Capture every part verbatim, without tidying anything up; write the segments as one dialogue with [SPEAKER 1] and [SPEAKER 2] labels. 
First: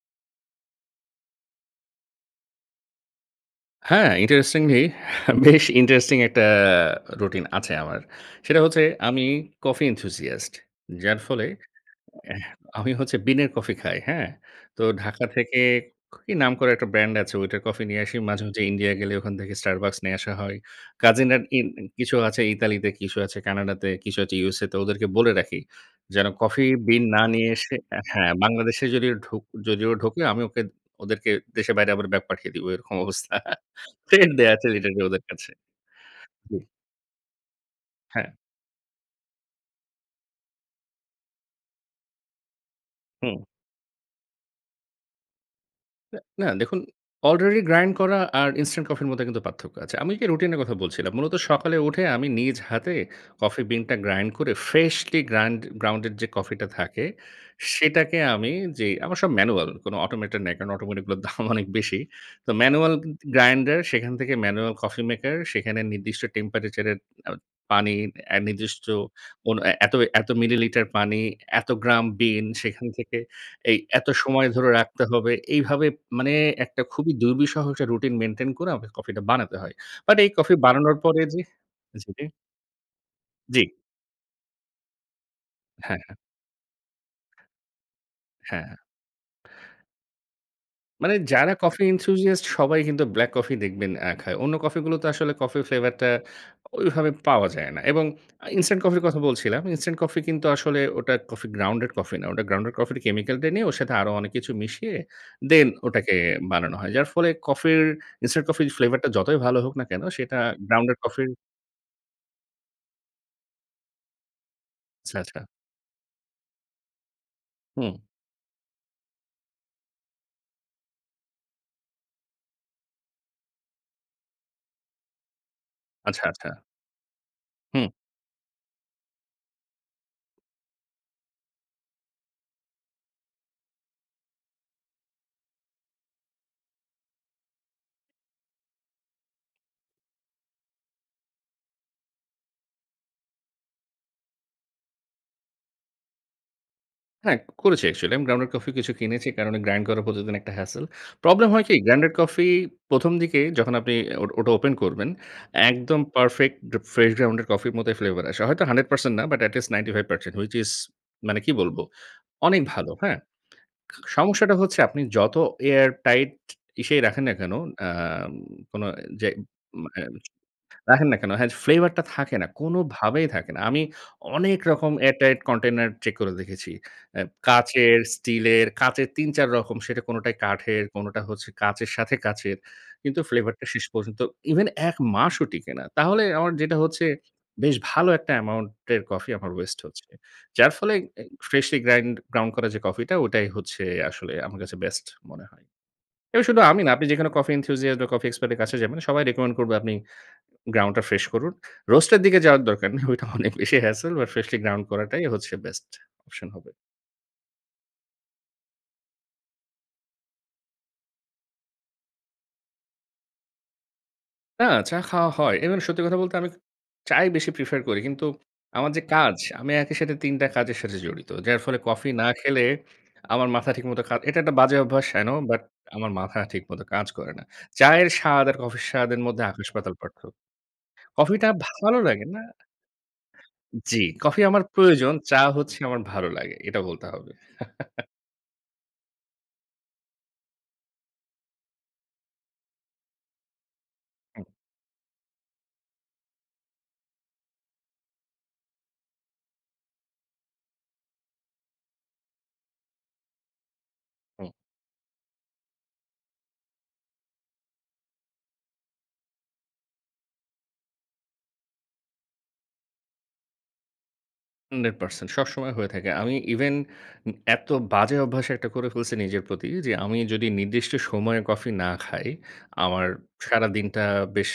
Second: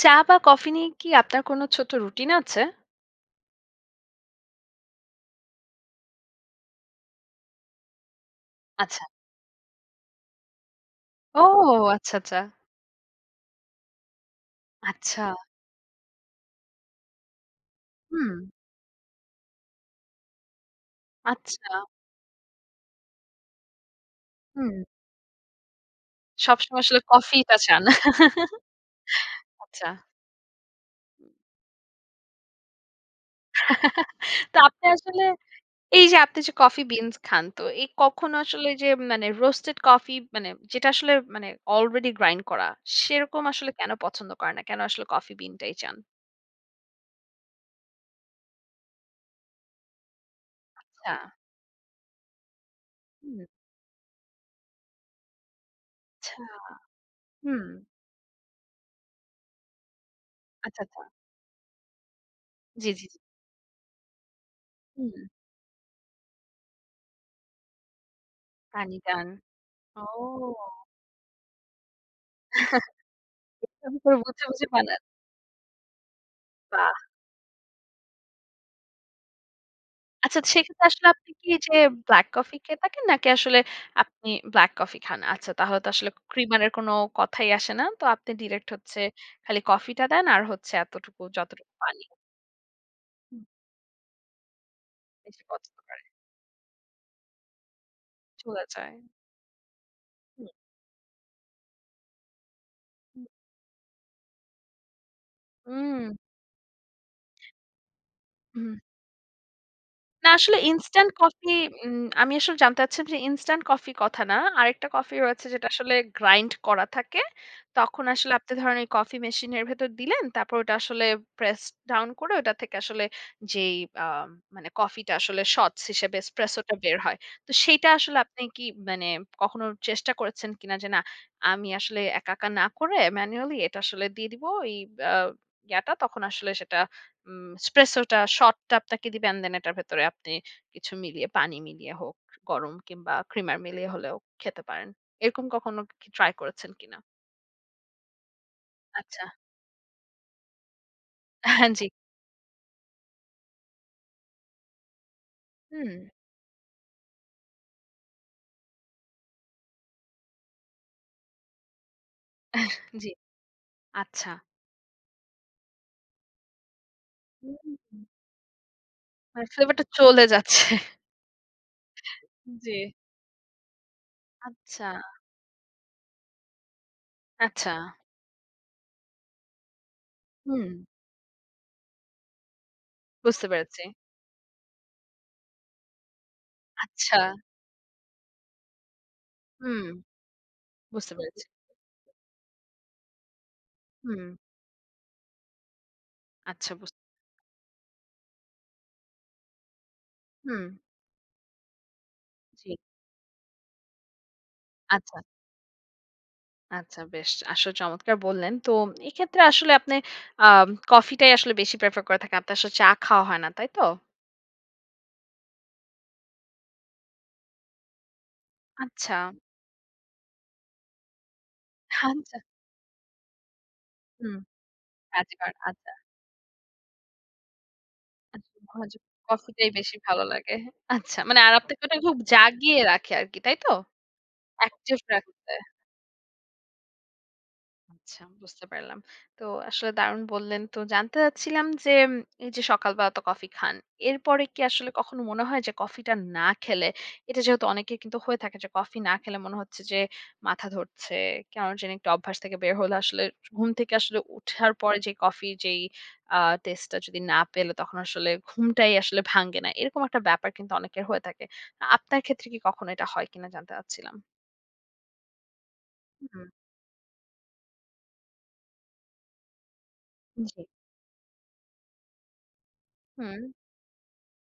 [SPEAKER 1] চা বা কফি নিয়ে কি, আপনার কোনো ছোট্ট রুটিন আছে?
[SPEAKER 2] হ্যাঁ। ইন্টারেস্টিংলি বেশ ইন্টারেস্টিং একটা রুটিন আছে আমার। সেটা হচ্ছে
[SPEAKER 1] আচ্ছা।
[SPEAKER 2] আমি কফি এনথুসিয়াস্ট। যার
[SPEAKER 1] ও
[SPEAKER 2] ফলে
[SPEAKER 1] আচ্ছা, আচ্ছা।
[SPEAKER 2] অ্যাহ আমি হচ্ছে বিনের কফি খাই। হ্যাঁ? তো
[SPEAKER 1] আচ্ছা।
[SPEAKER 2] ঢাকা থেকে, কি নাম করা একটা ব্র্যান্ড আছে, ওইটার কফি নিয়ে আসি। মাঝে,
[SPEAKER 1] হুম।
[SPEAKER 2] মাঝে ইন্ডিয়া গেলে ওখান থেকে Starbucks নিয়ে আসা হয়। কাজিনরা ইন
[SPEAKER 1] আচ্ছা।
[SPEAKER 2] কিছু আছে ইতালিতে, কিছু আছে কানাডাতে, কিছু আছে USA তে,
[SPEAKER 1] হুম।
[SPEAKER 2] ওদেরকে বলে রাখি। যেন কফি
[SPEAKER 1] সবসময় আসলে
[SPEAKER 2] বিন না
[SPEAKER 1] কফি
[SPEAKER 2] নিয়ে
[SPEAKER 1] টা
[SPEAKER 2] এসে
[SPEAKER 1] চান।
[SPEAKER 2] অ্যা হ্যাঁ। বাংলাদেশে যদিও ঢো
[SPEAKER 1] আচ্ছা।
[SPEAKER 2] যদিও ঢোকে। আমি ওকে ওদেরকে দেশের বাইরে আবার ব্যাক পাঠিয়ে দিব। এরকম অবস্থা। থ্রেট দেয়া
[SPEAKER 1] তো
[SPEAKER 2] আছে
[SPEAKER 1] আপনি
[SPEAKER 2] লিটারেল্লি ওদের
[SPEAKER 1] আসলে,
[SPEAKER 2] কাছে।
[SPEAKER 1] এই যে আপনি যে
[SPEAKER 2] হুম।
[SPEAKER 1] কফি বিনস খান। তো এই
[SPEAKER 2] হ্যাঁ।
[SPEAKER 1] কখনো আসলে যে, মানে রোস্টেড কফি মানে যেটা আসলে মানে আলরেডি গ্রাইন্ড করা।
[SPEAKER 2] হুম।
[SPEAKER 1] সেরকম আসলে কেন পছন্দ করেন না? কেন আসলে কফি বিন টাই চান?
[SPEAKER 2] এ না। দেখুন, আলরেডি গ্রাইন্ড করা আর ইনস্ট্যান্ট কফির মধ্যে কিন্তু পার্থক্য আছে। আমি যে রুটিন এর কথা বলছিলাম।
[SPEAKER 1] আচ্ছা।
[SPEAKER 2] মূলত সকালে উঠে আমি নিজ হাতে,
[SPEAKER 1] হু।
[SPEAKER 2] কফি বিন টা গ্রাইন্ড করে, ফ্রেশলি গ্রাইন্ড গ্রাউনডেড যে
[SPEAKER 1] আচ্ছা।
[SPEAKER 2] কফি টা থাকে।
[SPEAKER 1] হু।
[SPEAKER 2] সেটাকে আমি যে, আমার সব ম্যানুয়াল। কোনো অটোমেটেড নেই। কারণ
[SPEAKER 1] আচ্ছা, আচ্ছা।
[SPEAKER 2] অটোমেটেড গুলোর দাম অনেক বেশি। তো
[SPEAKER 1] জ্বি,
[SPEAKER 2] ম্যানুয়াল
[SPEAKER 1] জ্বি,
[SPEAKER 2] গ্য
[SPEAKER 1] জ্বি।
[SPEAKER 2] গ্য গ্রাইন্ডার, সেখান থেকে ম্যানুয়াল কফি
[SPEAKER 1] হুম।
[SPEAKER 2] মেকার। সেখানে নির্দিষ্ট টেম্পারেচার এর এ পানি, অ্যা নির্দিষ্ট
[SPEAKER 1] পানি পান।
[SPEAKER 2] কোন এত
[SPEAKER 1] ও।
[SPEAKER 2] এত মিলিলিটার পানি, এত গ্রাম বিন, সেখান থেকে
[SPEAKER 1] এ
[SPEAKER 2] এই
[SPEAKER 1] রকম
[SPEAKER 2] এত
[SPEAKER 1] করে বুঝে
[SPEAKER 2] সময়
[SPEAKER 1] বুঝে
[SPEAKER 2] ধরে
[SPEAKER 1] বানান।
[SPEAKER 2] রাখতে হবে। এইভাবে, মানে একটা
[SPEAKER 1] বাহ!
[SPEAKER 2] খুবই দুর্বিষহ যে রুটিন মেইনটেইন করে আমাকে কফি টা বানাতে হয়। বাট এই
[SPEAKER 1] আচ্ছা।
[SPEAKER 2] কফি
[SPEAKER 1] সেক্ষেত্রে
[SPEAKER 2] বানানোর
[SPEAKER 1] আসলে
[SPEAKER 2] পরে
[SPEAKER 1] আপনি
[SPEAKER 2] যে
[SPEAKER 1] কি যে,
[SPEAKER 2] আচ্ছা। জি।
[SPEAKER 1] ব্লাক কফি খেয়ে থাকেন? নাকি আসলে,
[SPEAKER 2] জ্বি।
[SPEAKER 1] আপনি ব্লাক কফি খান। আচ্ছা। তাহলে তো
[SPEAKER 2] হ্যাঁ,
[SPEAKER 1] আসলে
[SPEAKER 2] হ্যাঁ।
[SPEAKER 1] ক্রিমারের এর কোনো কথাই আসে না। তো আপনি ডিরেক্ট
[SPEAKER 2] হ্যাঁ।
[SPEAKER 1] হচ্ছে খালি কফি টা দেন। আর হচ্ছে
[SPEAKER 2] মানে।
[SPEAKER 1] এতটুকু,
[SPEAKER 2] যারা
[SPEAKER 1] যতটুকু
[SPEAKER 2] কফি
[SPEAKER 1] পানি।
[SPEAKER 2] এনথুসিয়াস্ট সবাই কিন্তু ব্লাক
[SPEAKER 1] হু।
[SPEAKER 2] কফি দেখবেন অ্যা খায়। অন্য কফি গুলো তো আসলে
[SPEAKER 1] বেশি
[SPEAKER 2] কফি
[SPEAKER 1] পছন্দ
[SPEAKER 2] ফ্লেভার
[SPEAKER 1] করে।
[SPEAKER 2] টা ওইভাবে পাওয়া যায় না। এবং আ
[SPEAKER 1] চলে
[SPEAKER 2] ইনস্টান্ট
[SPEAKER 1] যায়।
[SPEAKER 2] কফির কথা বলছিলাম। ইনস্টান্ট কফি কিন্তু,
[SPEAKER 1] হু।
[SPEAKER 2] আসলে ওটা কফি গ্রাউন্ডেড কফি না। ওটা গ্রাউন্ডেড কফির কেমিক্যাল টা নিয়ে, ওর সাথে আরো অনেক কিছু মিশিয়ে, দেন
[SPEAKER 1] হু উ।
[SPEAKER 2] ওটাকে বানানো হয়। যার ফলে কফির, ইনস্টান্ট কফির
[SPEAKER 1] হু।
[SPEAKER 2] ফ্লেভার টা যতই ভালো হোক না কেন,
[SPEAKER 1] না।
[SPEAKER 2] সেটা
[SPEAKER 1] আসলে
[SPEAKER 2] গ্রাউন্ডেড
[SPEAKER 1] ইনস্টান্ট
[SPEAKER 2] কফির
[SPEAKER 1] কফি উম আমি আসলে জানতে চাচ্ছিলাম যে, ইনস্টান্ট কফি কথা না, আরেকটা কফি
[SPEAKER 2] আচ্ছা, আচ্ছা।
[SPEAKER 1] রয়েছে যেটা আসলে গ্রাইন্ড করা থাকে।
[SPEAKER 2] হুম।
[SPEAKER 1] তখন আসলে আপনি ধরুন ওই কফি মেশিন এর ভেতরে দিলেন, তারপর ওটা আসলে প্রেস ডাউন করে, ওটা থেকে আসলে যেই আ মানে কফি টা আসলে সটস হিসেবে
[SPEAKER 2] আচ্ছা, আচ্ছা।
[SPEAKER 1] এসপ্রেসো টা বের হয়। তো সেইটা
[SPEAKER 2] হুঁ।
[SPEAKER 1] আসলে আপনি কি মানে কখনো চেষ্টা করেছেন কিনা? যে "না, আমি আসলে একা, একা না করে ম্যানুয়ালি। এটা আসলে দিয়ে দেব ঐ আ ইয়াটা। তখন আসলে সেটা উম এসপ্রেসোটা সট টা আপনাকে দিবেন এটার ভেতরে, আপনি কিছু মিলিয়ে পানি মিলিয়ে হোক, গরম কিংবা ক্রিমার মিলিয়ে হলেও খেতে পারেন। এরকম কখনো কি ট্রাই করেছেন কিনা?
[SPEAKER 2] হ্যাঁ। করেছি অ্যাকচুয়ালি আমি গ্রাউন্ডেড কফি কিছু
[SPEAKER 1] আচ্ছা।
[SPEAKER 2] কিনেছি। কারণ গ্রাইন্ড করে প্রতিদিন একটা হ্যাসেল। প্রবলেম হয়
[SPEAKER 1] হ্যাঁ,
[SPEAKER 2] কি?
[SPEAKER 1] জ্বি।
[SPEAKER 2] গ্রাউন্ডেড কফি প্রথম দিকে যখন আপনি ও ওটা ওপেন করবেন,
[SPEAKER 1] হুম।
[SPEAKER 2] একদম পারফেক্ট ফ্রেশ গ্রাউন্ডেড কফির মতোই ফ্লেভার আসে। হয়তো হানড্রেড পারসেন্ট না but at least ninety five percent which is মানে, কি বলব? অনেক ভালো।
[SPEAKER 1] জ্বি।
[SPEAKER 2] হ্যাঁ?
[SPEAKER 1] আচ্ছা।
[SPEAKER 2] সমস্যাটা হচ্ছে আপনি যত এয়ার টাইট ইসেই রাখেন না
[SPEAKER 1] হু,
[SPEAKER 2] কোন,
[SPEAKER 1] হু, হু।
[SPEAKER 2] অ্যাম কোন যে
[SPEAKER 1] মানে ফ্লেভার টা
[SPEAKER 2] হ্যাঁ।
[SPEAKER 1] চলে যাচ্ছে।
[SPEAKER 2] রাখেন না কেন হ্যাঁ ফ্লেভার টা থাকে না।
[SPEAKER 1] জি।
[SPEAKER 2] কোনভাবেই থাকে না। আমি অনেক
[SPEAKER 1] আচ্ছা।
[SPEAKER 2] রকম এয়ার টাইট কন্টেইনার চেক করে দেখেছি। অ্যা
[SPEAKER 1] আচ্ছা।
[SPEAKER 2] কাচের, স্টিলের, কাঁচের তিন-চার রকম সেটা কোনটাই
[SPEAKER 1] হুম।
[SPEAKER 2] কাঠের, কোনোটা হচ্ছে কাঁচের সাথে কাচের। কিন্তু
[SPEAKER 1] বুঝতে
[SPEAKER 2] ফ্লেভার টা
[SPEAKER 1] পেরেছি।
[SPEAKER 2] শেষ পর্যন্ত ইভেন এক মাসও টিকে না। তাহলে আমার যেটা হচ্ছে,
[SPEAKER 1] আচ্ছা।
[SPEAKER 2] বেশ ভালো একটা অ্যামাউন্ট এর কফি আমার ওয়েস্ট
[SPEAKER 1] হুম।
[SPEAKER 2] হচ্ছে। যার ফলে
[SPEAKER 1] বুঝতে
[SPEAKER 2] এই
[SPEAKER 1] পেরেছি।
[SPEAKER 2] ফ্রেশলি গ্রাইন্ড গ্রাউন্ড করা যে কফি টা, ওটাই হচ্ছে আসলে
[SPEAKER 1] হুম।
[SPEAKER 2] আমার কাছে বেস্ট মনে হয়। এবার শুধু
[SPEAKER 1] আচ্ছা।
[SPEAKER 2] আমি
[SPEAKER 1] বুঝতে
[SPEAKER 2] না, আপনি যেখানে কফি এনথুসিয়াস্ট বা কফি এক্সপার্ট এর কাছে যাবেন, সবাই রেকমেন্ড করবে, আপনি
[SPEAKER 1] হুম।
[SPEAKER 2] গ্রাউন্ড টা ফ্রেশ করুন। রোস্ট এর দিকে যাওয়ার
[SPEAKER 1] জি।
[SPEAKER 2] দরকার নেই। ঐটা অনেক বেশি hassle but freshly ground
[SPEAKER 1] আচ্ছা।
[SPEAKER 2] করাটাই হচ্ছে বেস্ট অপশন হবে।
[SPEAKER 1] আচ্ছা বেশ। আসলে চমৎকার বললেন। তো এক্ষেত্রে আসলে আপনি আ কফি টাই আসলে বেশি প্রেফার করে থাকেন। আপনার আসলে চা খাওয়া হয় না। তাই তো?
[SPEAKER 2] না, চা খাওয়া হয়। ইভেন সত্যি কথা বলতে, আমি চাই বেশি প্রেফার করি। কিন্তু আমার যে
[SPEAKER 1] আচ্ছা।
[SPEAKER 2] কাজ আমি একই সাথে তিন টা কাজের সাথে জড়িত, যার ফলে কফি না
[SPEAKER 1] হাঞ্চা।
[SPEAKER 2] খেলে, আমার মাথা ঠিকমত কাজ
[SPEAKER 1] হু।
[SPEAKER 2] এটা একটা বাজে অভ্যাস, আই নো।
[SPEAKER 1] আচ্ছা,
[SPEAKER 2] বাট
[SPEAKER 1] আচ্ছা।
[SPEAKER 2] আমার মাথা ঠিকমত কাজ করে না। চায়ের স্বাদ আর কফির
[SPEAKER 1] [unintelligible]
[SPEAKER 2] স্বাদের মধ্যে
[SPEAKER 1] কফিটাই
[SPEAKER 2] আকাশ-পাতাল
[SPEAKER 1] বেশি ভালো
[SPEAKER 2] পার্থক্য।
[SPEAKER 1] লাগে। হ্যাঁ, আচ্ছা, মানে
[SPEAKER 2] কফিটা
[SPEAKER 1] আর আপনাকে ওটা
[SPEAKER 2] ভালো
[SPEAKER 1] খুব
[SPEAKER 2] লাগে না
[SPEAKER 1] জাগিয়ে রাখে আরকি, তাই তো?
[SPEAKER 2] জ্বি, কফি আমার
[SPEAKER 1] অ্যাকটিভ
[SPEAKER 2] প্রয়োজন। চা
[SPEAKER 1] রাখতে।
[SPEAKER 2] হচ্ছে আমার ভালো লাগে। এটা বলতে হবে।
[SPEAKER 1] আচ্ছা, বুঝতে পারলাম। তো আসলে, দারুণ বললেন। তো জানতে চাচ্ছিলাম যে, এইযে সকালবেলা তো কফি খান, এরপরে
[SPEAKER 2] হুম।
[SPEAKER 1] কি আসলে কখনো মনে হয় যে, কফিটা না খেলে, এটা যেহেতু অনেকের কিন্তু হয়ে থাকে, যে কফি না খেলে মনে হচ্ছে যে, মাথা ধরছে। কেন জানি একটা অভ্যাস থেকে বের হলে আসলে স ঘুম থেকে আসলে
[SPEAKER 2] হুম।
[SPEAKER 1] ওঠার পরে যে কফির যেই আ টেস্টটা যদি না পেলে, তখন আসলে ঘুমটাই আসলে ভাঙ্গে না। এরকম একটা ব্যাপার কিন্তু অনেকের হয়ে থাকে। আ আপনার ক্ষেত্রে কি কখনো এটা হয় কিনা? জানতে চাচ্ছিলাম।
[SPEAKER 2] Hundred percent, সবসময় হয়ে থাকে। আমি
[SPEAKER 1] হুম।
[SPEAKER 2] ইভেন উ এত বাজে অভ্যাস একটা করে ফেলছি নিজের প্রতি যে, আমি যদি
[SPEAKER 1] জী।
[SPEAKER 2] নির্দিষ্ট সময়ে কফি না খাই, আমার
[SPEAKER 1] হুম।
[SPEAKER 2] সারাদিনটা বেশ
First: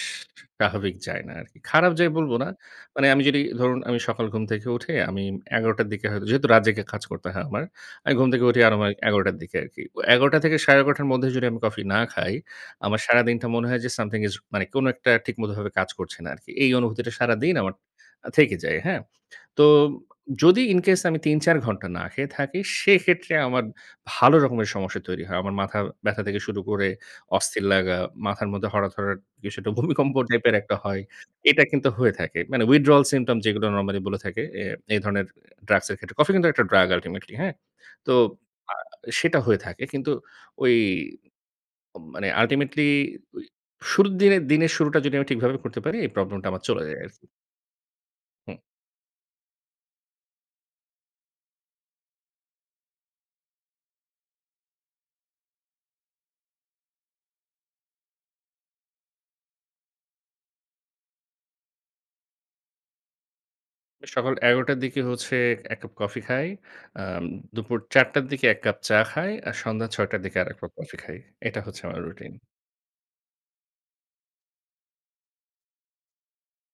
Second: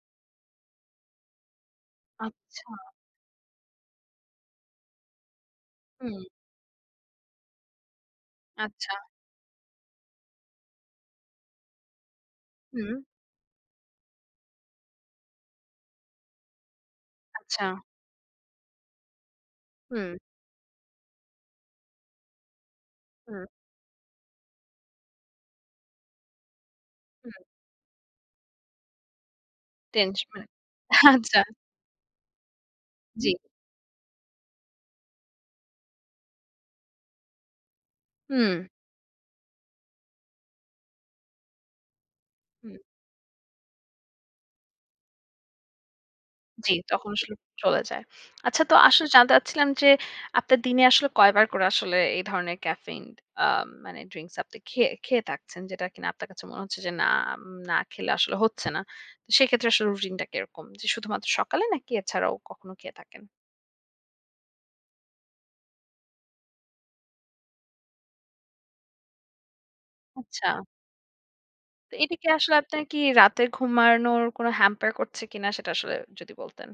[SPEAKER 2] স্বাভাবিক যায় না আরকি। খারাপ যায় বলবো না।
[SPEAKER 1] আচ্ছা।
[SPEAKER 2] মানে আমি যদি ধরুন আমি সকাল ঘুম থেকে উঠে আমি এগারো টার দিকে
[SPEAKER 1] হুম।
[SPEAKER 2] হয়তো যেহেতু রাত জেগে কাজ করতে হয় আমার, আমি ঘুম থেকে উঠি
[SPEAKER 1] আচ্ছা।
[SPEAKER 2] আনুমানিক এগারো টার দিকে আরকি। অ এগারোটা থেকে সাড়ে এগারোটা র মধ্যে যদি আমি কফি না খাই,
[SPEAKER 1] হুম।
[SPEAKER 2] আমার সারাদিনটা মনে হয় যে, something is মানে কোনো একটা ঠিকমতভাবে কাজ করছে না আরকি। এই অনুভূতিটা সারাদিন
[SPEAKER 1] আচ্ছা।
[SPEAKER 2] আমার আ থেকে যায়, হ্যাঁ? তো
[SPEAKER 1] হুম।
[SPEAKER 2] যদি incase আমি তিন-চার ঘন্টা না খেয়ে থাকি, সেক্ষেত্রে
[SPEAKER 1] হুম।
[SPEAKER 2] আমার ভালো রকমের সমস্যা তৈরি হয়। আমার মাথা ব্যাথা থেকে শুরু করে
[SPEAKER 1] হুম।
[SPEAKER 2] অস্থির লাগা, মাথার মধ্যে হঠাৎ, হঠাৎ বেশ একটা ভূমিকম্প
[SPEAKER 1] টেনশনে।
[SPEAKER 2] টাইপের একটা হয়।
[SPEAKER 1] আচ্ছা।
[SPEAKER 2] এটা কিন্তু হয়ে থাকে। মানে, withdrawal
[SPEAKER 1] জী।
[SPEAKER 2] symptomps যেগুলো নরমালি বলে থাকে, এ এই ধরনের ড্রাগসের ক্ষেত্রে কফি কিন্তু একটা ড্রাগ, আল্টিমেটলি, হ্যাঁ? তো
[SPEAKER 1] হুম।
[SPEAKER 2] আ সেটা হয়ে থাকে। কিন্তু ওই অ মানে
[SPEAKER 1] হুম।
[SPEAKER 2] আল্টিমেটলি, ঐ শুরুর দিনের দিনের শুরুটা যদি আমি ঠিকভাবে করতে পারি, এই প্রবলেমটা আমার
[SPEAKER 1] জী,
[SPEAKER 2] চলে যায়
[SPEAKER 1] তখন
[SPEAKER 2] আরকি।
[SPEAKER 1] আসলে চলে যায়।
[SPEAKER 2] হুম।
[SPEAKER 1] আচ্ছা, তো আসলে জানতে চাচ্ছিলাম যে, আপনার দিনে আসলে কয়বার করে আসলে এই ধরনের ক্যাফেইন আ মানে ড্রিংকস আপনি খেয়ে খেয়ে থাকছেন? যেটা কিনা আপনার কাছে মনে হচ্ছে যে নাম না খেলে আসলে হচ্ছে না। তো সেক্ষেত্রে আসলে রুটিনটা কেরকম? যে শুধুমাত্র সকালে নাকি, এছাড়াও কখনো খেয়ে থাকেন?
[SPEAKER 2] সকাল এগারো টার দিকে হচ্ছে এক কাপ কফি খাই। আম দুপুর চার টার দিকে এক কাপ চা খায়। আর সন্ধ্যা ছয় টার দিকে
[SPEAKER 1] আচ্ছা।
[SPEAKER 2] আরেকবার কাপ কফি খাই। এটা হচ্ছে আমার
[SPEAKER 1] এটা কি
[SPEAKER 2] রুটিন।
[SPEAKER 1] আসলে আপনার কি রাতে ঘুমারনোর কোন hamper করছে কিনা? সেটা আসলে যদি বলতেন।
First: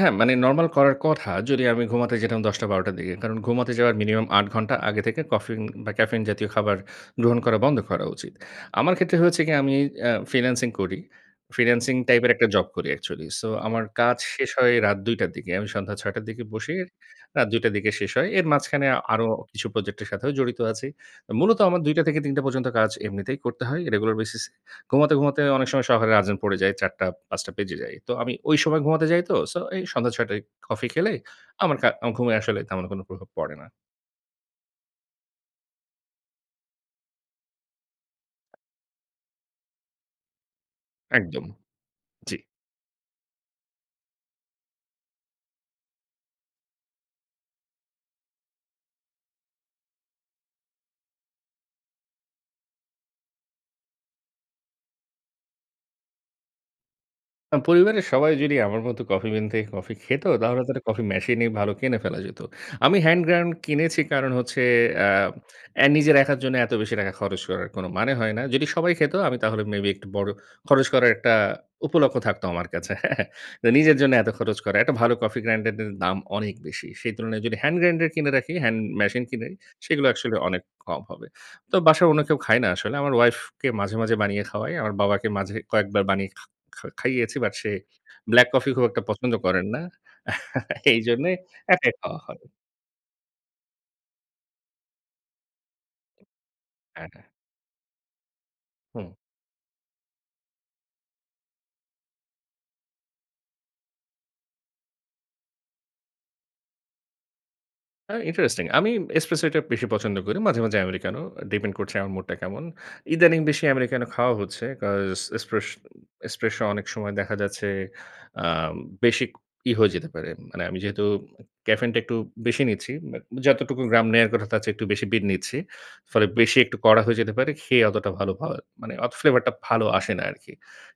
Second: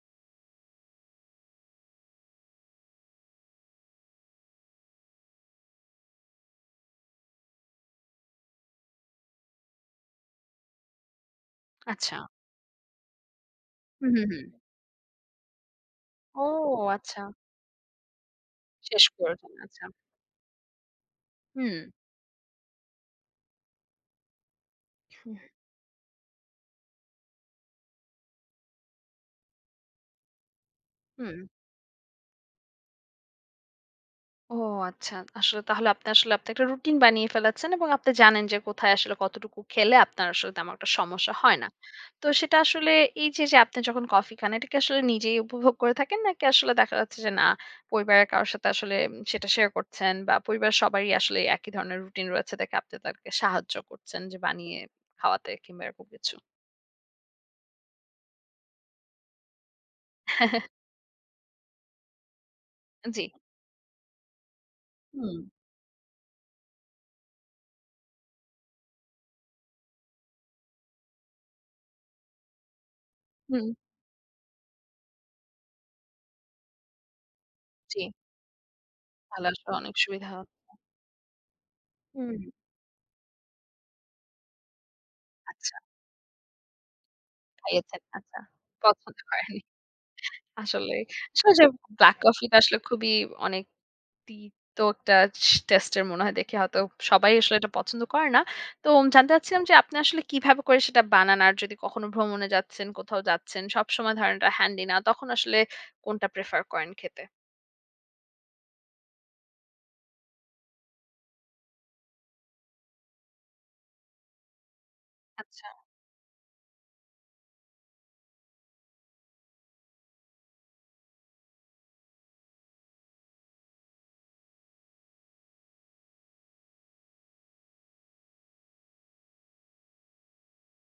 [SPEAKER 2] হ্যাঁ, মানে নরমাল করার কথা। যদি আমি ঘুমাতে যেতাম দশ টা, বারো টার দিকে। কারণ ঘুমাতে যাওয়ার মিনিমাম আট ঘন্টা আগে থেকে কফিন বা, ক্যাফেইন জাতীয় খাবার গ্রহণ করা বন্ধ করা উচিত। আমার ক্ষেত্রে হয়েছে কি? আমি এ ফ্রিল্যান্সিং করি। ফ্রিল্যান্সিং
[SPEAKER 1] আচ্ছা।
[SPEAKER 2] টাইপের একটা জব করি একচুয়ালি। সো আমার
[SPEAKER 1] হুম,
[SPEAKER 2] কাজ
[SPEAKER 1] হুম, হুম।
[SPEAKER 2] শেষ হয় রাত দুই টার দিকে। আমি সন্ধ্যা ছয় টার দিকে বসে
[SPEAKER 1] ওহ! আচ্ছা।
[SPEAKER 2] রাত দুই টার দিকে শেষ হয়। এর মাঝখানে আ
[SPEAKER 1] শেষ
[SPEAKER 2] আরো
[SPEAKER 1] করে ঘুমান,
[SPEAKER 2] কিছু
[SPEAKER 1] আচ্ছা।
[SPEAKER 2] প্রজেক্টের সাথেও জড়িত আছি। মূলত আমার
[SPEAKER 1] হুম।
[SPEAKER 2] এ দুই টা থেকে তিন টা পর্যন্ত কাজ এমনিতেই করতে হয়। রেগুলার বেসিসে। ঘুমাতে
[SPEAKER 1] হুহ
[SPEAKER 2] ঘুমাতে অনেক সময় শহরে আজান পড়ে যায়। চার টা, পাঁচ টা বেজে যায়। তো আমি ঐ সময় ঘুমাতে যাই তো? সো এই সন্ধ্যা ছয় টায় কফি খেলে
[SPEAKER 1] হুম।
[SPEAKER 2] আমার কা আমার ঘুমে আসলে তেমন কোন প্রভাব পড়ে না।
[SPEAKER 1] ও, আচ্ছা। আসলে তাহলে আপনি আসলে আপনি একটা রুটিন বানিয়ে ফেলেছেন এবং আপনি জানেন যে কোথায় আসলে কতটুকু খেলে আপনার আসলে তেমন একটা সমস্যা
[SPEAKER 2] একদম।
[SPEAKER 1] হয় না। তো
[SPEAKER 2] জ্বি।
[SPEAKER 1] সেটা আসলে এইযে যে আপনি যখন কফি খান, এটা কি আসলে নিজেই উপভোগ করে থাকেন? নাকি আসলে দেখা যাচ্ছে যে, না, পরিবারের কারোর সাথে আসলে সেটা শেয়ার করছেন বা, পরিবারের সবারই আসলে এই একই ধরনের রুটিন রয়েছে, দেখে আপনি তাদেরকে সাহায্য করছেন যে বানিয়ে খাওয়াতে কিংবা এরকম কিছু?
[SPEAKER 2] আ পরিবারের সবাই যদি আমার মতো কফি বিনতে কফি খেতো, তাহলে তো একটা কফি মেশিন ই ভালো কিনে ফেলা যেতো। আমি
[SPEAKER 1] আ
[SPEAKER 2] হ্যান্ড
[SPEAKER 1] জি।
[SPEAKER 2] গ্রাইন্ড কিনেছি, কারণ হচ্ছে আ
[SPEAKER 1] হুম।
[SPEAKER 2] অ্যা নিজের একার জন্য এতো বেশি টাকা খরচ করার, কোন মানে হয় না। যদি সবাই খেতো, আমি তাহলে মেবি একটু বড় খরচ করার একটা উপলক্ষ্য থাকতো আমার কাছে। হ্যাঁ?
[SPEAKER 1] হুম।
[SPEAKER 2] তো নিজের জন্য এতো খরচ করা। একটা ভালো কফি গ্রাইন্ডার দের দাম অনেক বেশি। সেই তুলনায় যদি হ্যান্ড
[SPEAKER 1] জি।
[SPEAKER 2] গ্রাইন্ডার কিনে রাখি হ্যান্ড মেশিন
[SPEAKER 1] তাহলে
[SPEAKER 2] কিনি
[SPEAKER 1] আসলে অনেক
[SPEAKER 2] সেগুলো
[SPEAKER 1] সুবিধা
[SPEAKER 2] একচুয়ালি
[SPEAKER 1] হ
[SPEAKER 2] অনেক কম হবে। তো বাসায় অন্য কেউ
[SPEAKER 1] হুম।
[SPEAKER 2] খায় না, আসলে আমার ওয়াইফ কে মাঝে, মাঝে বানিয়ে খাওয়াই। আমার বাবাকে মাঝে
[SPEAKER 1] আচ্ছা।
[SPEAKER 2] কয়েকবার বানিয়ে খা খা খাইয়েছি। বাট সে
[SPEAKER 1] খাইয়েছেন। আচ্ছা।
[SPEAKER 2] ব্লাক কফি খুব একটা
[SPEAKER 1] পছন্দ
[SPEAKER 2] পছন্দ
[SPEAKER 1] করেনি।
[SPEAKER 2] করেন না
[SPEAKER 1] আসলেই,
[SPEAKER 2] এইজন্য
[SPEAKER 1] আলসে যে
[SPEAKER 2] একাই
[SPEAKER 1] ব্লাক
[SPEAKER 2] খাওয়া হয়।
[SPEAKER 1] কফি টা আসলে খুবই অনেক তিতো একটা স টেস্ট এর মনে হয় দেখে হয়তো
[SPEAKER 2] হ্যাঁ, হ্যাঁ।
[SPEAKER 1] সবাই আসলে এটা পছন্দ করে না। তো
[SPEAKER 2] হুম।
[SPEAKER 1] জানতে চাচ্ছিলাম যে, আপনি আসলে কিভাবে করে সেটা বানান? আর যদি কখনো ভ্রমণে যাচ্ছেন, কোথাও যাচ্ছেন, সবসময় ধরেন ওটা হ্যান্ডি না। তখন আসলে কোনটা প্রেফার করেন খেতে?
[SPEAKER 2] আ ইন্টারেস্টিং আমি এসপ্রেসোটা বেশি পছন্দ করি। মাঝে, মাঝে আমেরিকানো ডিপেন্ড করছে আমার মুড টা কেমন। ইদানিং বেশি আমেরিকানো খাওয়া হচ্ছে। কজ এস্প্রেশ
[SPEAKER 1] আচ্ছা।
[SPEAKER 2] এসপ্রেসো অনেক সময় দেখা যাচ্ছে, আ বেশি ই হয়ে যেতে পারে। মানে আমি যেহেতু ক্যাফেইন টা একটু বেশি নিচ্ছি, বাট যতটুকু গ্রাম নেওয়ার কথা তার চেয়ে একটু বেশি বিন নিচ্ছি। ফলে বেশি একটু কড়া হয়ে যেতে পারে। খেয়ে অতটা ভালো অ মানে অ ফ্লেভার টা ভালো আসে না আরকি।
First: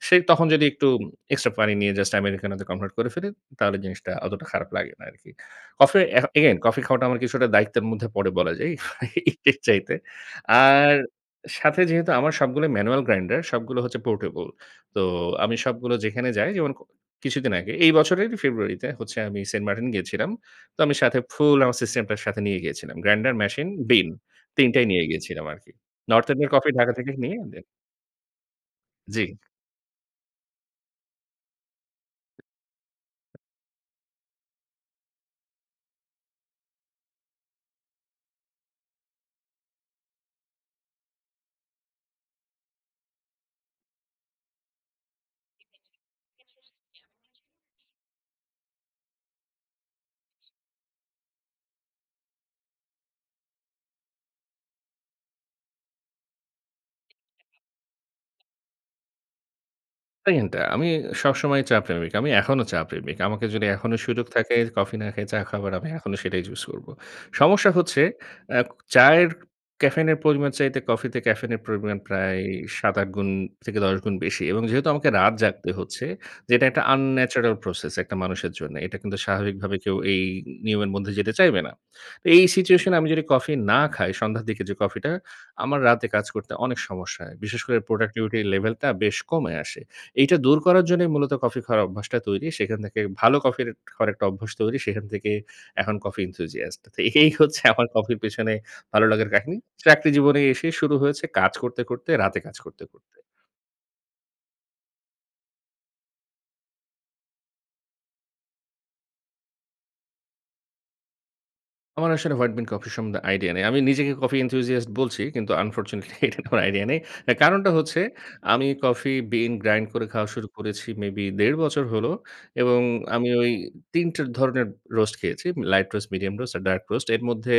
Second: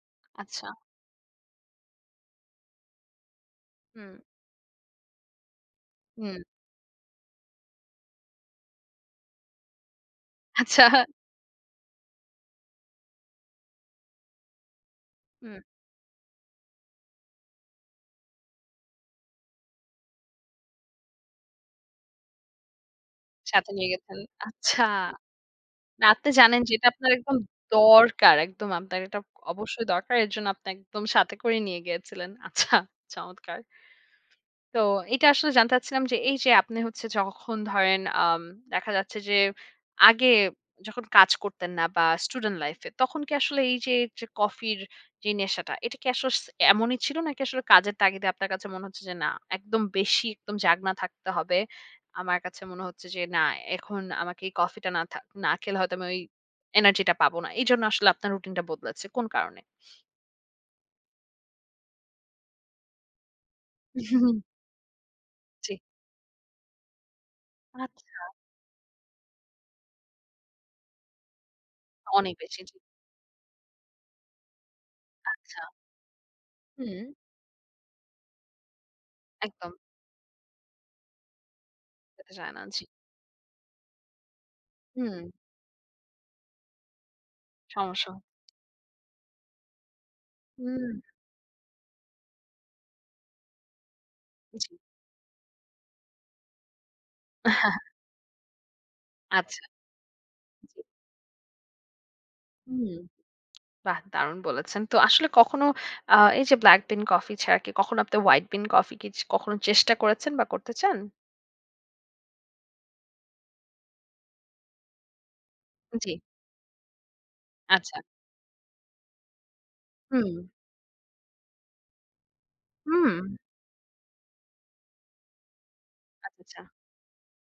[SPEAKER 2] সে তখন যদি
[SPEAKER 1] আচ্ছা।
[SPEAKER 2] একটু এক্সট্রা পানি নিয়ে জাস্ট আমেরিকানোতে কনভার্ট করে ফেলি তাহলে জিনিসটা
[SPEAKER 1] হুম।
[SPEAKER 2] অতটা খারাপ লাগে না আরকি। অফ এ
[SPEAKER 1] হুম।
[SPEAKER 2] এগেইন কফি খাওয়াটা আমার কিছুটা দায়িত্বের মধ্যে পরে বলা যায়, ইফ এর চাইতে।
[SPEAKER 1] আচ্ছা।
[SPEAKER 2] আর সাথে যেহেতু আমার সবগুলো ম্যানুয়াল গ্রাইন্ডার সবগুলো হচ্ছে পোর্টেবল, তো আমি
[SPEAKER 1] হুম।
[SPEAKER 2] সবগুলো যেখানে যাই, যেমন কো কিছুদিন আগে এই বছরেরই ফেব্রুয়ারিতে হচ্ছে আমি সেন্ট মার্টিন গিয়েছিলাম। তো আমি সাথে ফুল আমার সে সিস্টেম সাথে নিয়ে গিয়েছিলাম। গ্রাইন্ডার, মেশিন,
[SPEAKER 1] সাথে নিয়ে
[SPEAKER 2] বিন,
[SPEAKER 1] গেছেন।
[SPEAKER 2] তিন
[SPEAKER 1] আচ্ছা।
[SPEAKER 2] টাই নিয়ে গিয়েছিলাম, আরকি।
[SPEAKER 1] না,
[SPEAKER 2] North
[SPEAKER 1] আপনি
[SPEAKER 2] End এর
[SPEAKER 1] জানেন
[SPEAKER 2] কফি
[SPEAKER 1] যে, এটা
[SPEAKER 2] ঢাকা থেকে
[SPEAKER 1] আপনার
[SPEAKER 2] নিয়ে
[SPEAKER 1] একদম
[SPEAKER 2] দে
[SPEAKER 1] দরকার। একদম আপনার এটা
[SPEAKER 2] জি।
[SPEAKER 1] অবশ্যই দরকার। এর জন্য আপনি একদম সাথে করে নিয়ে গিয়েছিলেন। আচ্ছা, চমৎকার তো এটা আসলে জানতে চাচ্ছিলাম যে, এই যে আপনি হচ্ছে যখন ধরেন আম দেখা যাচ্ছে যে, আগে যখন কাজ করতেন না, বা স্টুডেন্ট লাইফ এ তখন কি আসলে এইযে, যে কফির যে নেশাটা এটা কি আসলে স এমনই ছিল? নাকি আসলে কাজের তাগিদে আপনার কাছে মনে হচ্ছে যে, না একদম বেশি একদম জাগনা থাকতে হবে, আমার কাছে মনে হচ্ছে যে, না এখন আমাকে এই কফিটা না থা না খেলে, হয়তো আমি ঐ এনার্জি টা পাবো না? এই জন্যে আসলে আপনার রুটিন টা বদলেছে? কোন কারণে?
[SPEAKER 2] পেইন টা আমি সবসময়ই চা প্রেমিক। আমি এখনো চা প্রেমিক। আমাকে যদি এখনো সুযোগ থাকে কফি না খায়ে চা খাবার
[SPEAKER 1] ঠিক।
[SPEAKER 2] আমি এখনো সেটাই চুজ করবো। সমস্যা হচ্ছে
[SPEAKER 1] আচ্ছা।
[SPEAKER 2] অ্যা ক চায়ের ক্যাফেইনের পরিমাণ চাইতে কফিতে ক্যাফেইনের পরিমাণ প্রায়
[SPEAKER 1] অনেক
[SPEAKER 2] এই
[SPEAKER 1] বেশি। জি।
[SPEAKER 2] সাত থেকে আট গুণ থেকে দশ গুণ বেশি এবং যেহেতু আমাকে রাত
[SPEAKER 1] আচ্ছা।
[SPEAKER 2] জাগতে হচ্ছে, যেটা একটা
[SPEAKER 1] হুম।
[SPEAKER 2] আনন্যাচারাল প্রসেস একটা মানুষের জন্য, এটা কিন্তু স্বাভাবিকভাবে
[SPEAKER 1] একদম।
[SPEAKER 2] কেউ এই নিয়মের মধ্যে যেতে চাইবে না।
[SPEAKER 1] যেতে
[SPEAKER 2] এই
[SPEAKER 1] চায় না, জি।
[SPEAKER 2] সিচুয়েশন এ আমি যদি কফি না খাই, সন্ধ্যার দিকে যে কফিটা
[SPEAKER 1] হুম।
[SPEAKER 2] আমার রাতে কাজ করতে অনেক সমস্যা হয়। বিশেষ করে
[SPEAKER 1] সমস্যা হ
[SPEAKER 2] প্রোডাক্টিভিটির লেভেল টা বেশ কমে আসে। এইটা দূর করার
[SPEAKER 1] হুম।
[SPEAKER 2] জন্যই মূলত কফি খাওয়ার অভ্যাসটা তৈরি। সেখান থেকে ভালো কফির ট খাওয়ার একটা অভ্যাস
[SPEAKER 1] জি।
[SPEAKER 2] তৈরি। সেখান থেকে এখন কফি এন্থুসিয়াস্ট এই হচ্ছে আমার কফির পেছনে ভালো লাগার কাহিনী।
[SPEAKER 1] আচ্ছা।
[SPEAKER 2] চাকরি জীবনে এসে
[SPEAKER 1] জি।
[SPEAKER 2] শুরু হয়েছে, কাজ করতে, করতে রাতে কাজ করতে,
[SPEAKER 1] হুম,
[SPEAKER 2] করতে।
[SPEAKER 1] বাহ! দারুণ বলেছেন। তো আসলে কখনো আ এই যে ব্লাক বিন কফি ছাড়া কি কখনো আপনি হোয়াইট বিন কফি কিচ কখনো চেষ্টা করেছেন বা করতে চান?
[SPEAKER 2] আমার আসলে হোয়াইট বিন কফি সম্বন্ধে আইডিয়া নাই। আমি নিজেকে কফি এনথুসিয়াস্ট বলছি কিন্তু, আনফরচুনেটলি
[SPEAKER 1] জি।
[SPEAKER 2] এটার কোন আইডিয়া নাই। এ কারণটা
[SPEAKER 1] আচ্ছা।
[SPEAKER 2] হচ্ছে, আমি কফি বিন গ্রাইন্ড করে খাওয়া
[SPEAKER 1] হুম।
[SPEAKER 2] শুরু করেছি, মেবি দেড় বছর হলো এবং
[SPEAKER 1] হুম।
[SPEAKER 2] আমি ওই তিন টের ধরনের রোস্ট খেয়েছি। লাইট রোস্ট, মিডিয়াম রোস্ট
[SPEAKER 1] আচ্ছা।
[SPEAKER 2] আর ডার্ক রোস্ট। এর মধ্যে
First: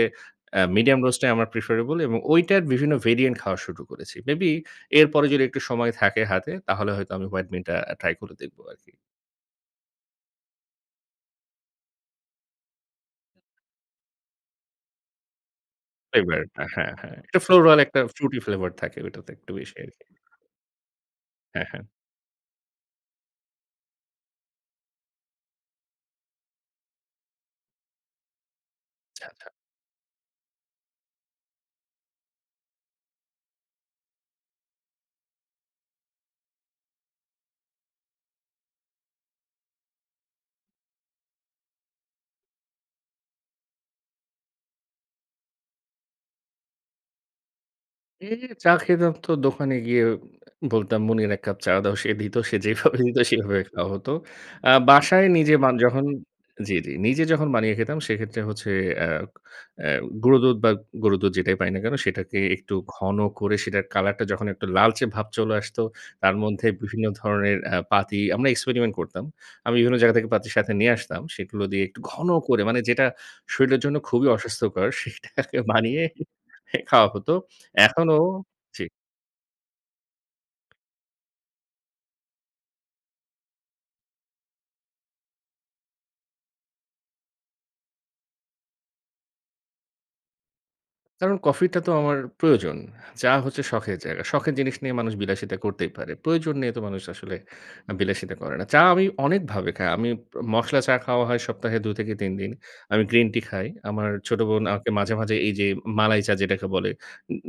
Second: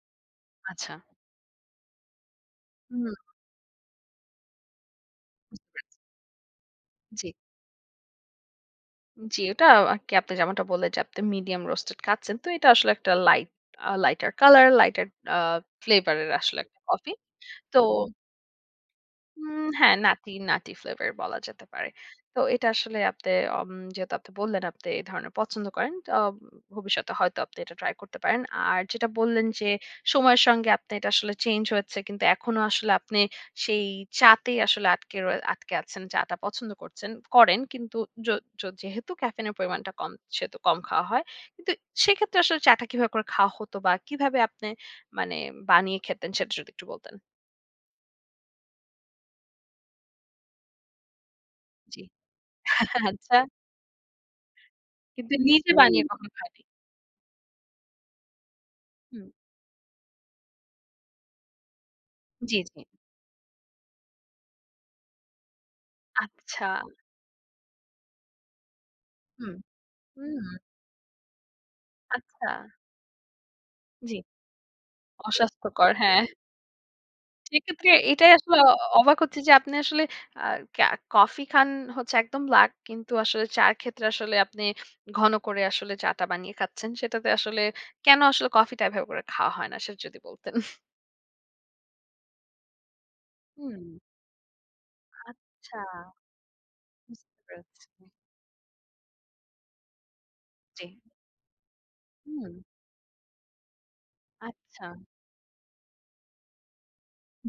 [SPEAKER 2] আ
[SPEAKER 1] আচ্ছা।
[SPEAKER 2] মিডিয়াম রোস্ট টাই আমার প্রেফারেবল এবং ঐটার বিভিন্ন
[SPEAKER 1] হুম।
[SPEAKER 2] ভেরিয়েন্ট খাওয়া শুরু করেছি, মেবি এরপরে যদি একটু
[SPEAKER 1] বুঝতে পেরেছি।
[SPEAKER 2] সময় থাকে হাতে, তাহলে হয়তো আমি
[SPEAKER 1] জি।
[SPEAKER 2] হোয়াইট বিনটা ট্রাই করে দেখব আর কি।
[SPEAKER 1] জি। ওটাও আ কি আপনি যেমনটা বললেন যে, আপনি মিডিয়াম রোস্ট খাচ্ছেন। তো এটা আসলে একটা light uh lighter colour, lighter uh flavour এর আসলে
[SPEAKER 2] ফ্লেভারটা,
[SPEAKER 1] একটা
[SPEAKER 2] হ্যাঁ,
[SPEAKER 1] কফি।
[SPEAKER 2] হ্যাঁ। একটা ফ্লোরাল
[SPEAKER 1] তো
[SPEAKER 2] একটা ফ্রুটি ফ্লেভার থাকে ওটাতে একটু
[SPEAKER 1] উম
[SPEAKER 2] বেশি আর
[SPEAKER 1] হ্যাঁ,
[SPEAKER 2] কি।
[SPEAKER 1] নাটি, নাটি ফ্লেভার বলা যেতে
[SPEAKER 2] হ্যাঁ, হ্যাঁ।
[SPEAKER 1] পারে। তো এটা আসলে আপনি অম যেহেতু আপনি বললেন আপনি এ ধরনের পছন্দ করেন। তা ভবিষ্যতে হয়তো আপনি এটা ট্রাই করতে পারেন। আর যেটা
[SPEAKER 2] আচ্ছা,
[SPEAKER 1] বললেন
[SPEAKER 2] আচ্ছা।
[SPEAKER 1] যে, সময়ের সঙ্গে আপনে এটা আসলে চেঞ্জ হয়েছে। কিন্তু এখনো আসলে আপনি সেই চা'তেই আসলে আটকে রয়ে আটকে আছেন। চা'টা পছন্দ করছেন করেন; কিন্তু য য যেহেতু ক্যাফেইন এর পরিমাণটা কম, সেহেতু কম খাওয়া হয়। কিন্তু সেক্ষেত্রে আসলে চা'টা কিভাবে করে খাওয়া হতো, বা কিভাবে আপনি মানে বানিয়ে খেতেন, সেটা যদি একটু বলতেন?
[SPEAKER 2] উম চা খেতাম তো দোকানে গিয়ে। উ বলতাম, "মনির এক কাপ চা দাও।"
[SPEAKER 1] জি।
[SPEAKER 2] সে দিত। সে
[SPEAKER 1] হা
[SPEAKER 2] যেইভাবে দিত,
[SPEAKER 1] আচ্ছা।
[SPEAKER 2] সেভাবে খাওয়া হতো। আ বাসায়
[SPEAKER 1] কিন্তু
[SPEAKER 2] নিজে
[SPEAKER 1] নিজে
[SPEAKER 2] বান
[SPEAKER 1] বানিয়ে
[SPEAKER 2] যখন
[SPEAKER 1] কখন খায়নি।
[SPEAKER 2] জি, জি। নিজে যখন বানিয়ে খেতাম, সেক্ষেত্রে হচ্ছে এ
[SPEAKER 1] হুম।
[SPEAKER 2] এ গুড়ো দুধ বা, গরুর দুধ, যেটাই পাই না কেন? সেটাকে
[SPEAKER 1] জি,
[SPEAKER 2] একটু
[SPEAKER 1] জি।
[SPEAKER 2] ঘন করে সেটার কালারটা যখন একটু লালচে ভাব চলে আসতো, তার
[SPEAKER 1] আচ্ছা।
[SPEAKER 2] মধ্যে বিভিন্ন ধরনের আ পাতি আমরা এক্সপেরিমেন্ট করতাম।
[SPEAKER 1] হুম,
[SPEAKER 2] আমি বিভিন্ন জায়গা থেকে
[SPEAKER 1] হুম।
[SPEAKER 2] পাতি সাথে নিয়ে আসতাম। সেগুলো দিয়ে একটু ঘন
[SPEAKER 1] আচ্ছা।
[SPEAKER 2] করে মানে যেটা শরীরের জন্য
[SPEAKER 1] জি।
[SPEAKER 2] খুবই অস্বাস্থ্যকর, সেটাকে
[SPEAKER 1] অস্বাস্থ্যকর,
[SPEAKER 2] বানিয়ে
[SPEAKER 1] হ্যাঁ।
[SPEAKER 2] খাওয়া হতো।
[SPEAKER 1] সেক্ষেত্রে
[SPEAKER 2] এখনো
[SPEAKER 1] এটাই আসলে অ
[SPEAKER 2] জি।
[SPEAKER 1] অবাক হচ্ছি যে আপনি আসলে আ কা কফি খান হচ্ছে একদম ব্ল্যাক। কিন্তু আসলে চায়ের ক্ষেত্রে আসলে আপনি ঘন করে আসলে চা টা বানিয়ে খাচ্ছেন। সেটাতে আসলে কেন আসলে কফিটা এভাবে করে খাওয়া হয় না? সেটা যদি বলতেন।
[SPEAKER 2] কারণ, কফিটা তো আমার প্রয়োজন। চা হচ্ছে শখের
[SPEAKER 1] হুম।
[SPEAKER 2] জায়গা। শখের জিনিস নিয়ে মানুষ বিলাসিতা
[SPEAKER 1] আচ্ছা।
[SPEAKER 2] করতেই পারে। প্রয়োজন নিয়ে তো মানুষ
[SPEAKER 1] বুঝতে
[SPEAKER 2] আসলে
[SPEAKER 1] পেরেছি।
[SPEAKER 2] আ বিলাসিতা করে না। চা আমি অনেকভাবে খাই। আমি প মসলা
[SPEAKER 1] জি।
[SPEAKER 2] চা খাওয়া হয় সপ্তাহে দু থেকে তিন দিন।
[SPEAKER 1] হুম।
[SPEAKER 2] আমি গ্রিন টি খাই। আমার ছোট বোন
[SPEAKER 1] আচ্ছা।
[SPEAKER 2] আমাকে মাঝে, মাঝে এইযে উম মালাই চা যেটাকে বলে,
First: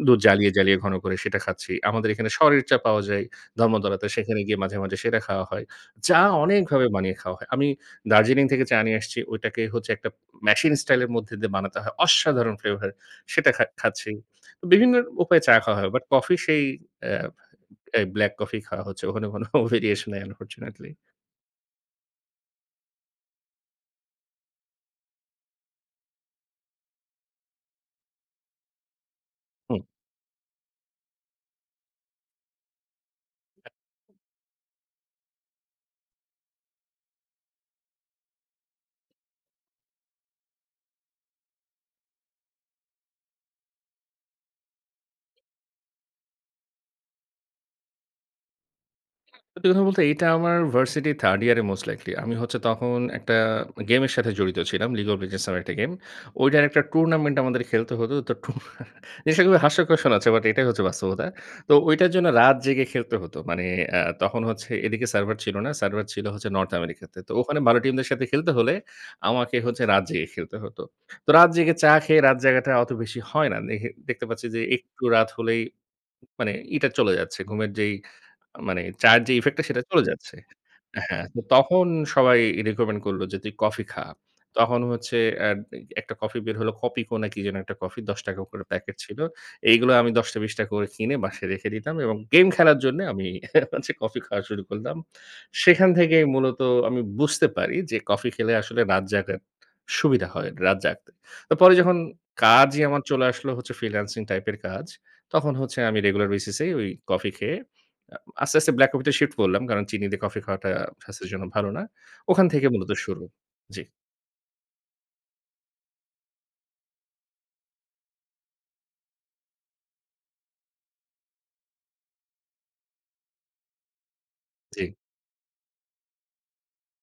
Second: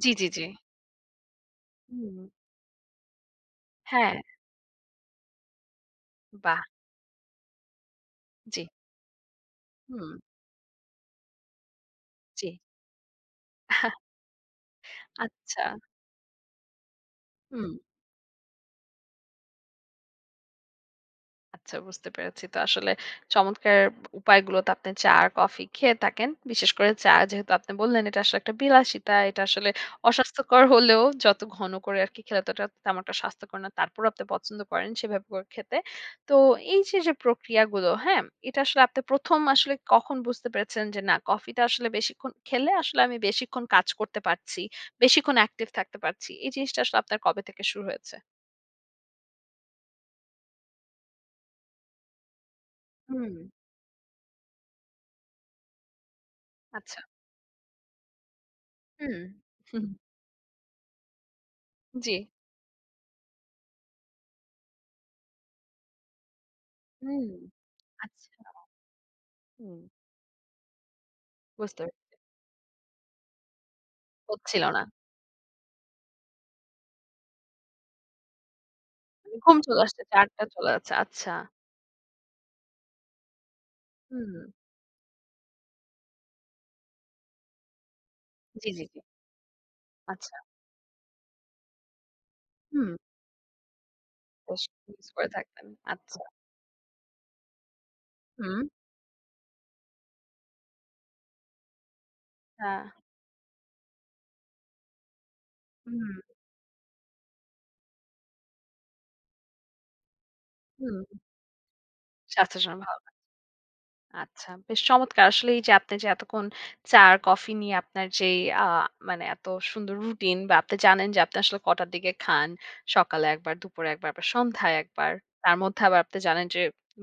[SPEAKER 1] জি,
[SPEAKER 2] দুধ
[SPEAKER 1] জি, জি।
[SPEAKER 2] জ্বালিয়ে, জ্বালিয়ে ঘন করে সেটা খাচ্ছি। আমাদের
[SPEAKER 1] হুম।
[SPEAKER 2] এখানে সরের চা পাওয়া যায় ধর্মতলাতে।
[SPEAKER 1] হ্যাঁ।
[SPEAKER 2] সেখানে গিয়ে মাঝে, মাঝে সেটা খাওয়া হয়। চা
[SPEAKER 1] বাহ!
[SPEAKER 2] অনেকভাবে বানিয়ে খাওয়া হয়। আমি দার্জিলিং থেকে
[SPEAKER 1] জি।
[SPEAKER 2] চা নিয়ে আসছি। ঐটাকে হচ্ছে একটা
[SPEAKER 1] হুম।
[SPEAKER 2] উম মেশিন স্টাইলের মধ্যে দিয়ে বানাতে হয়।
[SPEAKER 1] জি।
[SPEAKER 2] অসাধারণ ফ্লেভার। সেটা খা খাচ্ছি। বিভিন্ন উপায়ে চা
[SPEAKER 1] আচ্ছা।
[SPEAKER 2] খাওয়া হয়। বাট কফি সেই এ
[SPEAKER 1] হুম।
[SPEAKER 2] এ ব্ল্যাক কফিই খাওয়া হচ্ছে। ওখানে কোন ভেরিয়েশান নাই আনফরচুনেটলি।
[SPEAKER 1] আচ্ছা, বুঝতে পেরেছি। তো আসলে চমৎকার ব উপায়গুলোতে আপনি চা আর কফি খেয়ে থাকেন। বিশেষ করে চা যেহেতু আপনি বললেন এটা আসলে একটা বিলাসিতা। এটা আসলে
[SPEAKER 2] হুম।
[SPEAKER 1] অস্বাস্থ্যকর হলেও যত ঘন করে আরকি খেলে অতটা তেমন একটা স্বাস্থ্যকর না,
[SPEAKER 2] [unintelligible]
[SPEAKER 1] তারপরও আপনি পছন্দ করেন সেভাবে করে খেতে। তো এইযে যে প্রক্রিয়াগুলো, হ্যাঁ? এটা আসলে আপনি প্রথম আসলে কখন বুঝতে পেরেছেন যে না কফিটা আসলে বেশিক্ষণ খেলে আসলে আমি বেশিক্ষণ কাজ করতে পারছি। বেশিক্ষণ অ্যাকটিভ থাকতে পারছি। এই জিনিসটা আসলে আপনার কবে থেকে শুরু হয়েছে?
[SPEAKER 2] সত্যি কথা বলতে এটা আমার ভার্সিটি থার্ড ইয়ারে মোস্ট লাইকলি। আমি হচ্ছে তখন একটা
[SPEAKER 1] হুম।
[SPEAKER 2] আ গেমের সাথে জড়িত ছিলাম। 'League of Legends' নামের একটা গেম। ওইটার একটা
[SPEAKER 1] আচ্ছা।
[SPEAKER 2] টুর্নামেন্ট আমাদের খেলতে হত। তো টুর্না
[SPEAKER 1] হুম,
[SPEAKER 2] জিনিসটা খুবই
[SPEAKER 1] হুম।
[SPEAKER 2] হাস্যকর শুনাচ্ছে, বাট এটাই হচ্ছে বাস্তবতা। তো ঐটার
[SPEAKER 1] জ্বি।
[SPEAKER 2] জন্য রাত জেগে খেলতে হত। মানে অ্যা তখন হচ্ছে এদিকে সার্ভার ছিল না। সার্ভার ছিল হচ্ছে নর্থ আমেরিকাতে।
[SPEAKER 1] হুম।
[SPEAKER 2] তো ওখানে ভালো টিমদের সাথে
[SPEAKER 1] আচ্ছা।
[SPEAKER 2] খেলতে হলে, আমাকে
[SPEAKER 1] হুম।
[SPEAKER 2] হচ্ছে রাত জেগে খেলতে হত। তো রাত জেগে
[SPEAKER 1] বুঝতে
[SPEAKER 2] চা খেয়ে, রাত জাগাটা অত বেশি হয় না। দেখে দেখতে পাচ্ছি যে,
[SPEAKER 1] হচ্ছিল না।
[SPEAKER 2] একটু রাত হলেই মানে ইটা চলে যাচ্ছে। ঘুমের যেই মানে চায়ের যে
[SPEAKER 1] অ ঘুম
[SPEAKER 2] ইফেক্ট টা,
[SPEAKER 1] চলে
[SPEAKER 2] সেটা চলে
[SPEAKER 1] আসতেছে।
[SPEAKER 2] যাচ্ছে।
[SPEAKER 1] আটটা চলে যাচ্ছে।
[SPEAKER 2] হ্যা,
[SPEAKER 1] আচ্ছা।
[SPEAKER 2] তো তখন সবাই রিকমেন্ড করল যে, "তুই কফি খা।"
[SPEAKER 1] হুম।
[SPEAKER 2] তখন হচ্ছে এড এ একটা কফি বের হলো Kopiko না কি যেন একটা কফি? দশ টাকা করে
[SPEAKER 1] জ্বি, জ্বি,
[SPEAKER 2] প্যাকেট
[SPEAKER 1] জ্বি।
[SPEAKER 2] ছিল। এগুলো আমি দশ টা
[SPEAKER 1] আচ্ছা।
[SPEAKER 2] বিশ টাকা করে কিনে বাসায় রেখে দিতাম, এবং গেম খেলার
[SPEAKER 1] হুম।
[SPEAKER 2] জন্যে আমি হচ্ছে, কফি খাওয়া শুরু
[SPEAKER 1] বেশ
[SPEAKER 2] করলাম।
[SPEAKER 1] কিছু করে থাকতেন।
[SPEAKER 2] সেখান
[SPEAKER 1] আচ্ছা।
[SPEAKER 2] থেকেই মূলত আমি বুঝতে পারি যে, কফি খেলে
[SPEAKER 1] হুম।
[SPEAKER 2] আসলে রাত জাগার সুবিধা হয়। রাত জাগতে। তো পরে যখন কাজই
[SPEAKER 1] হ্যাঁ।
[SPEAKER 2] আমার চলে আসলো হচ্ছে, ফ্রিল্যান্সিং টাইপের কাজ তখন হচ্ছে আমি
[SPEAKER 1] হুম।
[SPEAKER 2] রেগুলার বেসিস এ ওই কফি খেয়ে, আ আস্তে, আস্তে ব্লাক কফিতে শিফট করলাম। কারণ চিনি দিয়ে কফি খাওয়াটা
[SPEAKER 1] হুম।
[SPEAKER 2] স্বাস্থ্যের জন্য ভালো না। ওখান
[SPEAKER 1] স্বাস্থ্যের
[SPEAKER 2] থেকে
[SPEAKER 1] জন্য
[SPEAKER 2] মূলত
[SPEAKER 1] ভালো না।
[SPEAKER 2] শুরু। জ্বি।
[SPEAKER 1] আচ্ছা। বেশ চমৎকার! আসলে এইযে আপনে যে এতক্ষণ চা আর কফি নিয়ে আপনার যেই আ মানে এত সুন্দর রুটিন, বা আপনে জানেন যে, আপনে আসলে কটার দিকে খান। সকালে একবার, দুপুরে একবার বা সন্ধ্যায়
[SPEAKER 2] জ্বি।
[SPEAKER 1] একবার। তার মধ্যে আবার আপনি জানেন যে,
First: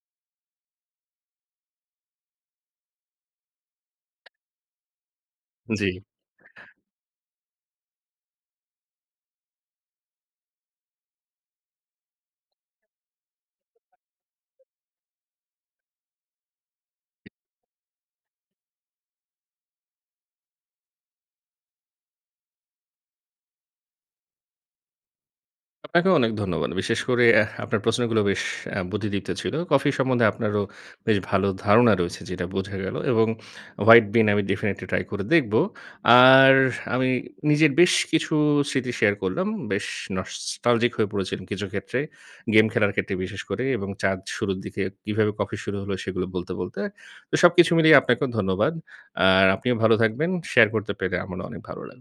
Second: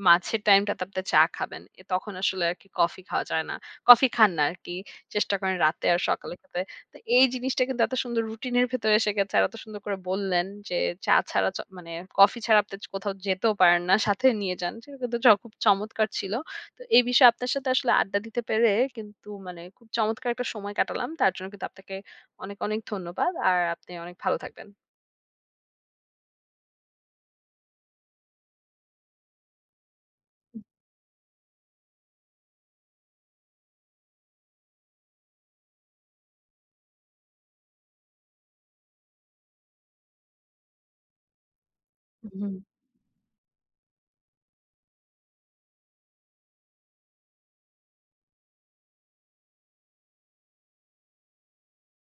[SPEAKER 1] মাঝের টাইমটাতে আপনি চা খাবেন। এ তখন আসলে আরকি কফি খাওয়া যায় না। কফি খান না আরকি। চেষ্টা করেন রাতে
[SPEAKER 2] জ্বি।
[SPEAKER 1] আর সকালে খেতে। তো এই জিনিসটা কিন্তু এত সুন্দর রুটিনের ভেতরে এসে গেছে। আর এত সুন্দর করে বললেন যে চা ছাড়া চ মানে কফি ছাড়া আপনি জ কোথাও যেতেও পারেন না। সাথে নিয়ে যান। সেটা কিন্তু জ খুব চমৎকার ছিল! তো এই বিষয়ে আপনার সাথে আসলে আড্ডা দিতে পেরে কিন্তু মানে খুব চমৎকার একটা সময় কাটালাম! তার জন্য কিন্তু আপনাকে অনেক, অনেক ধন্যবাদ। আর আপনি অনেক ভালো থাকবেন।
[SPEAKER 2] আপনাকেও অনেক ধন্যবাদ। বিশেষ করে এহ আপনার প্রশ্নগুলো বেশ অ্যা বুদ্ধিদীপ্ত ছিল। কফি সম্বন্ধে
[SPEAKER 1] উ
[SPEAKER 2] আপনারও বেশ ভালো ধারণা রয়েছে, যেটা বোঝা গেলো এবং হোয়াইট বিন আমি ডেফিনিটলি ট্রাই করে দেখব। আর আমি নিজের বেশ কিছু স্মৃতি শেয়ার করলাম। বেশ নস্টালজিক হয়ে পড়েছি কিছু ক্ষেত্রে।
[SPEAKER 1] হুম, হুম।
[SPEAKER 2] গেম খেলার ক্ষেত্রে বিশেষ করে এবং চাঁদ শুরুর দিকে কীভাবে কফি শুরু হলো, সেগুলো বলতে, বলতে। তো সবকিছু মিলিয়ে আপনাকেও ধন্যবাদ। আর আপনিও ভালো থাকবেন, শেয়ার করতে পেরে আমারও অনেক ভালো লাগ